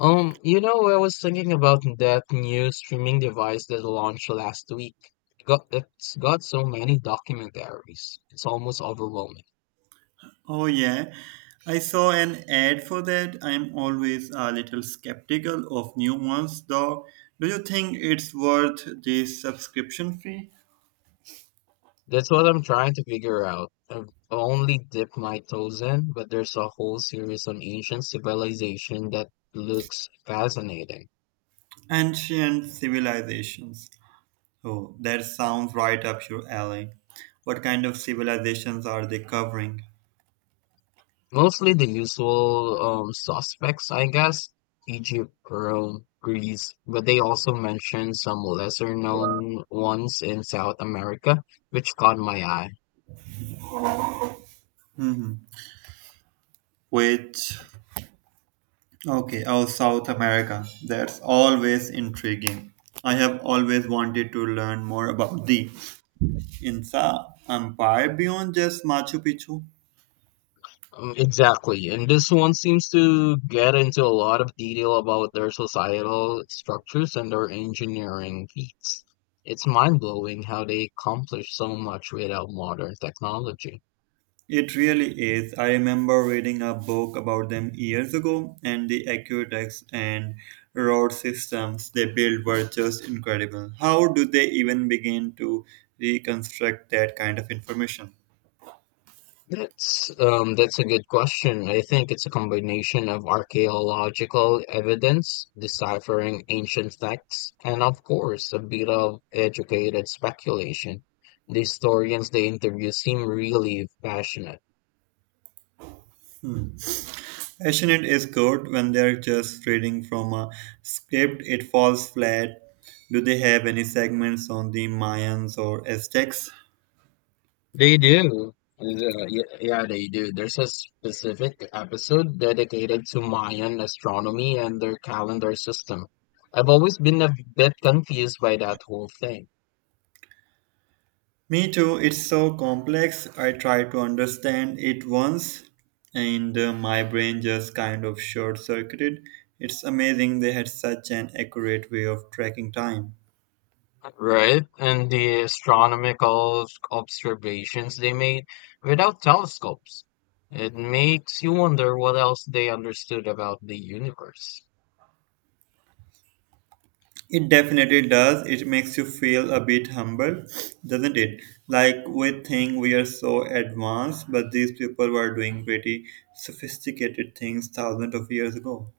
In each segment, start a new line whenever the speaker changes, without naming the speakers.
I was thinking about that new streaming device that launched last week. It's got so many documentaries. It's almost overwhelming.
Oh, yeah. I saw an ad for that. I'm always a little skeptical of new ones, though. Do you think it's worth the subscription fee?
That's what I'm trying to figure out. I've only dipped my toes in, but there's a whole series on ancient civilization that looks fascinating.
Ancient civilizations. Oh, that sounds right up your alley. What kind of civilizations are they covering?
Mostly the usual suspects, I guess, Egypt, Rome, Greece, but they also mentioned some lesser known ones in South America, which caught my eye.
Which. Okay, oh, South America. That's always intriguing. I have always wanted to learn more about the Inca Empire beyond just Machu Picchu.
Exactly. And this one seems to get into a lot of detail about their societal structures and their engineering feats. It's mind blowing how they accomplish so much without modern technology.
It really is. I remember reading a book about them years ago, and the aqueducts and road systems they built were just incredible. How do they even begin to reconstruct that kind of information?
That's a good question. I think it's a combination of archaeological evidence, deciphering ancient texts, and of course, a bit of educated speculation. The historians they interview seem really passionate.
Passionate is good when they're just reading from a script, it falls flat. Do they have any segments on the Mayans or Aztecs?
They do. Yeah, they do. There's a specific episode dedicated to Mayan astronomy and their calendar system. I've always been a bit confused by that whole thing.
Me too, it's so complex. I tried to understand it once and my brain just kind of short circuited. It's amazing they had such an accurate way of tracking time.
Right, and the astronomical observations they made without telescopes. It makes you wonder what else they understood about the universe.
It definitely does. It makes you feel a bit humble, doesn't it? Like we think we are so advanced, but these people were doing pretty sophisticated things thousands of years ago.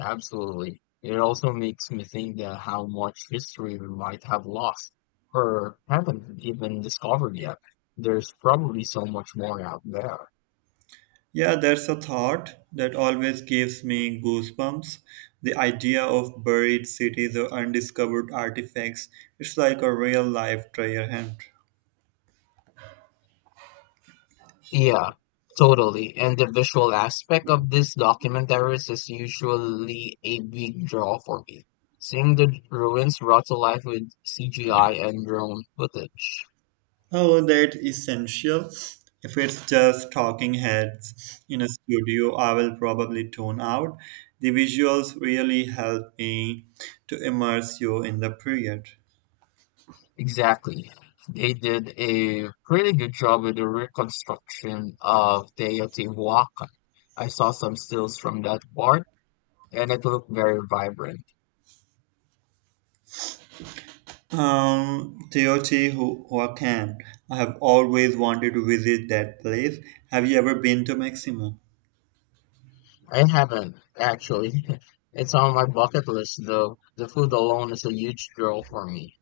Absolutely. It also makes me think that how much history we might have lost or haven't even discovered yet. There's probably so much more out there.
Yeah, that's a thought that always gives me goosebumps. The idea of buried cities or undiscovered artifacts, it's like a real life treasure hunt.
Yeah, totally. And the visual aspect of these documentaries is usually a big draw for me. Seeing the ruins brought to life with CGI and drone footage.
Oh, that essential. If it's just talking heads in a studio, I will probably tune out. The visuals really help me to immerse you in the period.
Exactly. They did a pretty good job with the reconstruction of Teotihuacan. I saw some stills from that part, and it looked very vibrant.
Teotihuacan. Huacan. I have always wanted to visit that place. Have you ever been to Mexico?
I haven't, actually. It's on my bucket list, though. The food alone is a huge draw for me.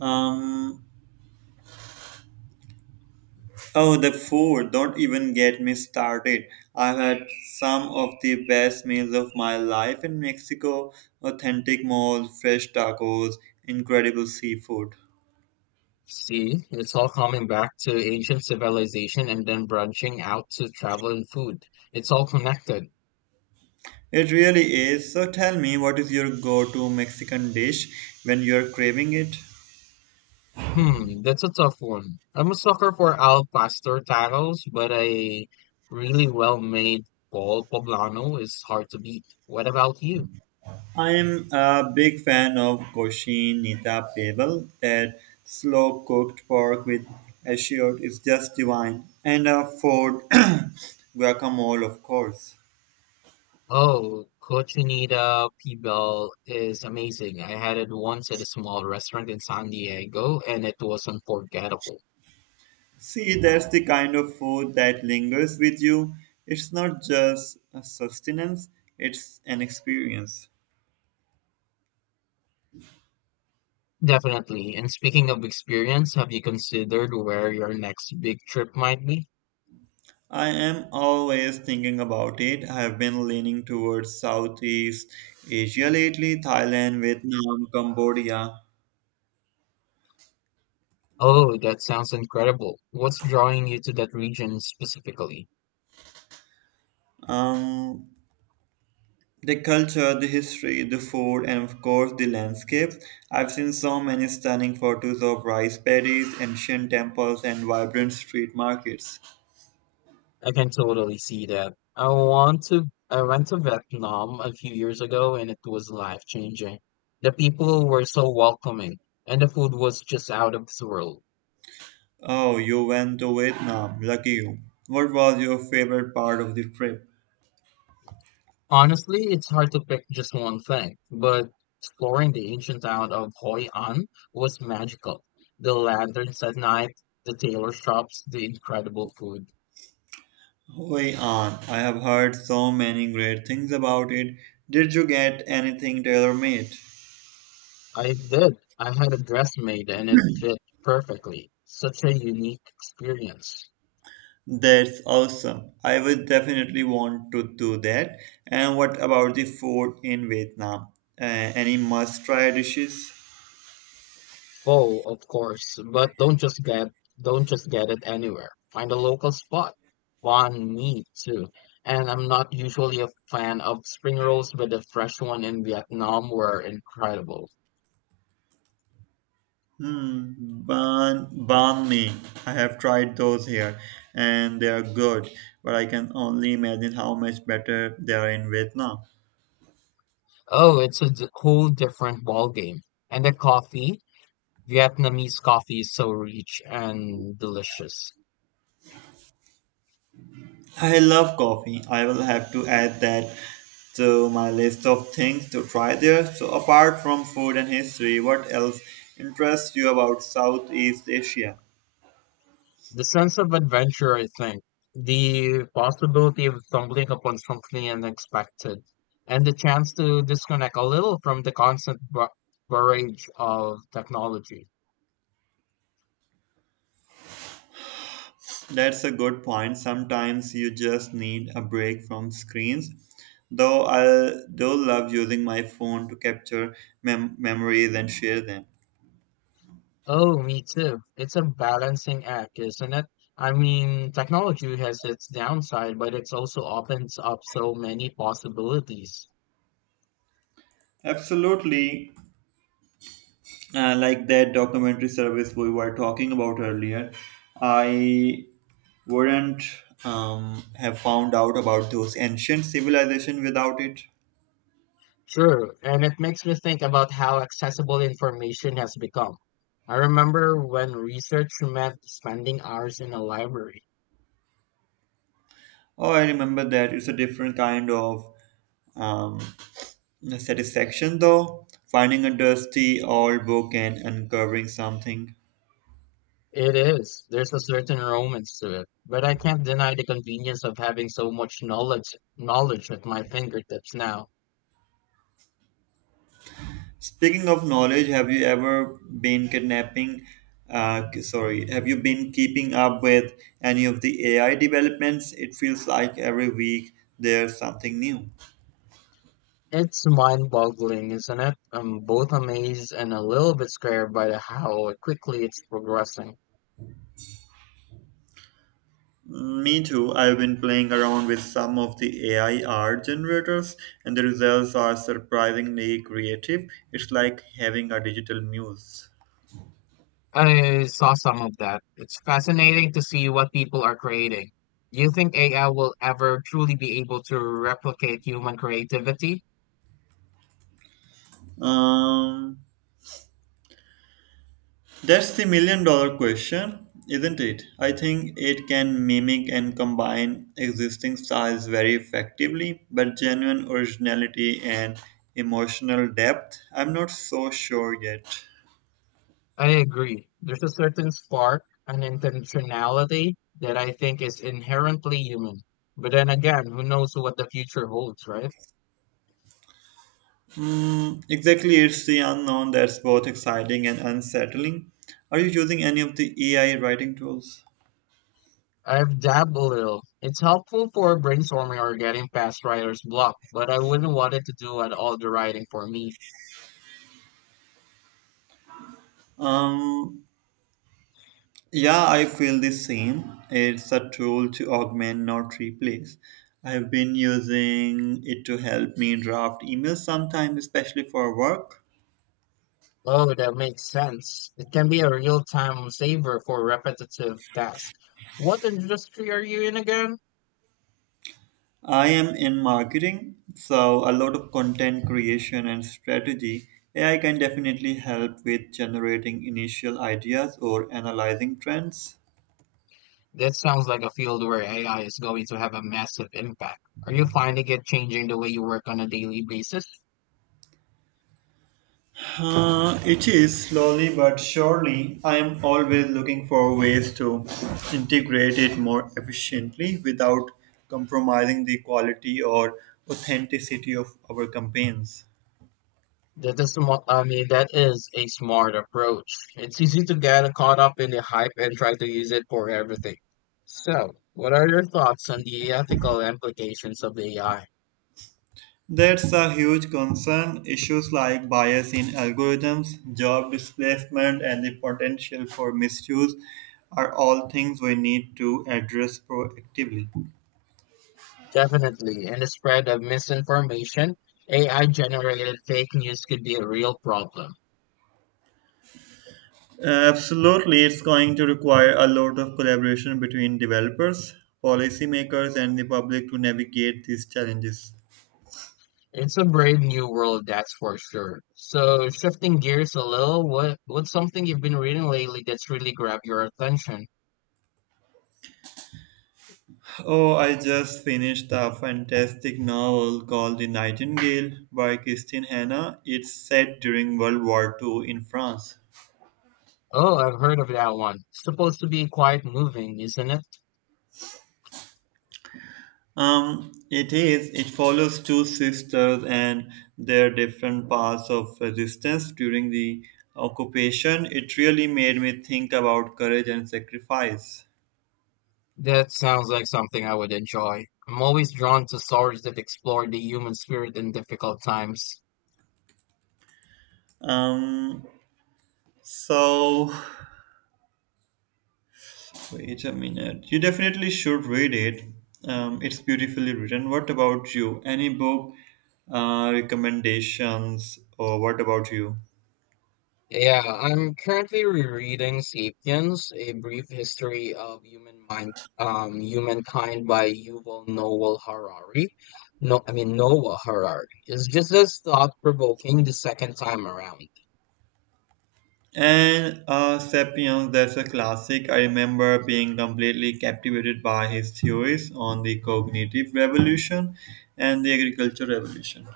Um, oh, the food, don't even get me started. I've had some of the best meals of my life in Mexico, authentic mole, fresh tacos, incredible seafood.
See, it's all coming back to ancient civilization and then branching out to travel and food. It's all connected.
It really is. So tell me, what is your go to Mexican dish when you're craving it?
Hmm, that's a tough one. I'm a sucker for al pastor tacos, but a really well-made bol poblano is hard to beat. What about you?
I am a big fan of Cochinita Pibil. That slow cooked pork with ashiot is just divine. And a Ford guacamole, of course.
Oh, cochinita pibil is amazing. I had it once at a small restaurant in San Diego, and it was unforgettable.
See, that's the kind of food that lingers with you. It's not just a sustenance, it's an experience.
Definitely. And speaking of experience, have you considered where your next big trip might be?
I am always thinking about it. I have been leaning towards Southeast Asia lately, Thailand, Vietnam, Cambodia.
Oh, that sounds incredible. What's drawing you to that region specifically?
Um, The culture, the history, the food, and of course the landscape. I've seen so many stunning photos of rice paddies, ancient temples, and vibrant street markets.
I can totally see that. I went to Vietnam a few years ago and it was life changing. The people were so welcoming and the food was just out of this world.
Oh, you went to Vietnam. Lucky you. What was your favorite part of the trip?
Honestly, it's hard to pick just one thing, but exploring the ancient town of Hoi An was magical. The lanterns at night, the tailor shops, the incredible food.
Hoi An. I have heard so many great things about it. Did you get anything tailor made?
I did. I had a dress made and it fit perfectly. Such a unique experience.
That's awesome. I would definitely want to do that. And what about the food in Vietnam? Any must-try dishes?
Pho, of course, but don't just get it anywhere. Find a local spot. Banh mi too. And I'm not usually a fan of spring rolls, but the fresh one in Vietnam were incredible.
Hmm, banh mi. I have tried those here, and they are good. But I can only imagine how much better they are in Vietnam.
Oh, whole different ball game. And the coffee, Vietnamese coffee is so rich and delicious.
I love coffee. I will have to add that to my list of things to try there. So, apart from food and history, what else interests you about Southeast Asia?
The sense of adventure, I think, the possibility of stumbling upon something unexpected, and the chance to disconnect a little from the constant barrage of technology.
That's a good point. Sometimes you just need a break from screens. Though I do love using my phone to capture memories and share them.
Oh, me too. It's a balancing act, isn't it? I mean, technology has its downside, but it also opens up so many possibilities.
Absolutely. Like that documentary service we were talking about earlier, I wouldn't have found out about those ancient civilization without it.
Sure, and it makes me think about how accessible information has become. I remember when research meant spending hours in a library.
Oh, I remember that. It's a different kind of um, satisfaction though, finding a dusty old book and uncovering something.
It is. There's a certain romance to it, but I can't deny the convenience of having so much knowledge at my fingertips now.
Speaking of knowledge, have you ever been kidnapping? Sorry, have you been keeping up with any of the AI developments? It feels like every week there's something new.
It's mind-boggling, isn't it? I'm both amazed and a little bit scared by the how quickly it's progressing.
Me too. I've been playing around with some of the AI art generators, and the results are surprisingly creative. It's like having a digital muse.
I saw some of that. It's fascinating to see what people are creating. Do you think AI will ever truly be able to replicate human creativity?
Um, That's the million dollar question, isn't it? I think it can mimic and combine existing styles very effectively, but genuine originality and emotional depth, I'm not so sure yet.
I agree. There's a certain spark an intentionality that I think is inherently human. But then again, who knows what the future holds, right?
Mm, exactly, it's the unknown that's both exciting and unsettling. Are you using any of the AI writing tools?
I've dabbed a little. It's helpful for brainstorming or getting past writer's block, but I wouldn't want it to do at all the writing for me.
Um, Yeah, I feel the same. It's a tool to augment, not replace. I've been using it to help me draft emails sometimes, especially for work.
Oh, that makes sense. It can be a real-time saver for repetitive tasks. What industry are you in again?
I am in marketing, so a lot of content creation and strategy. AI can definitely help with generating initial ideas or analyzing trends.
That sounds like a field where AI is going to have a massive impact. Are you finding it changing the way you work on a daily basis?
It is slowly but surely. I am always looking for ways to integrate it more efficiently without compromising the quality or authenticity of our campaigns.
I mean, that is a smart approach. It's easy to get caught up in the hype and try to use it for everything. So, what are your thoughts on the ethical implications of the AI?
That's a huge concern. Issues like bias in algorithms, job displacement, and the potential for misuse are all things we need to address proactively.
Definitely, in the spread of misinformation, AI generated fake news could be a real problem.
Absolutely, it's going to require a lot of collaboration between developers, policymakers, and the public to navigate these challenges.
It's a brave new world, that's for sure. So, shifting gears a little, what's something you've been reading lately that's really grabbed your attention?
Oh, I just finished a fantastic novel called The Nightingale by Christine Hanna. It's set during World War II in France.
Oh, I've heard of that one. Supposed to be quite moving, isn't it?
It is. It follows two sisters and their different paths of resistance during the occupation. It really made me think about courage and sacrifice.
That sounds like something I would enjoy. I'm always drawn to stories that explore the human spirit in difficult times.
Um, so, Wait a minute. You definitely should read it. It's beautifully written. What about you? Any book recommendations, or what about you?
Yeah, I'm currently rereading *Sapiens: A Brief History of Humankind by Yuval Noah Harari. No, I mean Noah Harari. It's just as thought-provoking the second time around,
And Sapiens, that's a classic. I remember being completely captivated by his theories on the cognitive revolution and the agriculture revolution.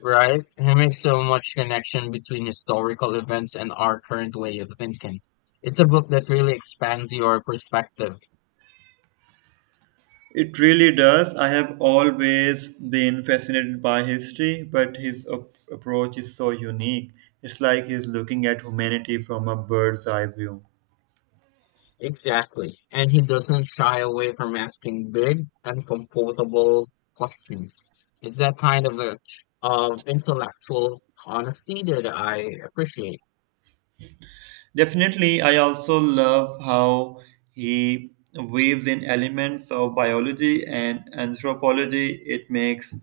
right? He makes so much connection between historical events and our current way of thinking. It's a book that really expands your perspective.
It really does. I have always been fascinated by history, but his approach is so unique. It's like he's looking at humanity from a bird's eye view.
Exactly. And he doesn't shy away from asking big, uncomfortable questions. It's that kind of a, of intellectual honesty that I appreciate.
Definitely, I also love how he weaves in elements of biology and anthropology. It makes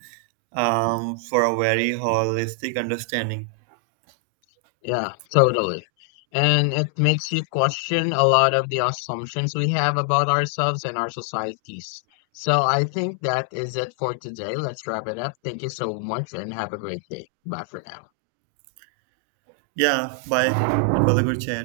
for a very holistic understanding.
Yeah, totally. And it makes you question a lot of the assumptions we have about ourselves and our societies. So I think that is it for today. Let's wrap it up. Thank you so much and have a great day. Bye for now.
Yeah, bye. It was a good chat.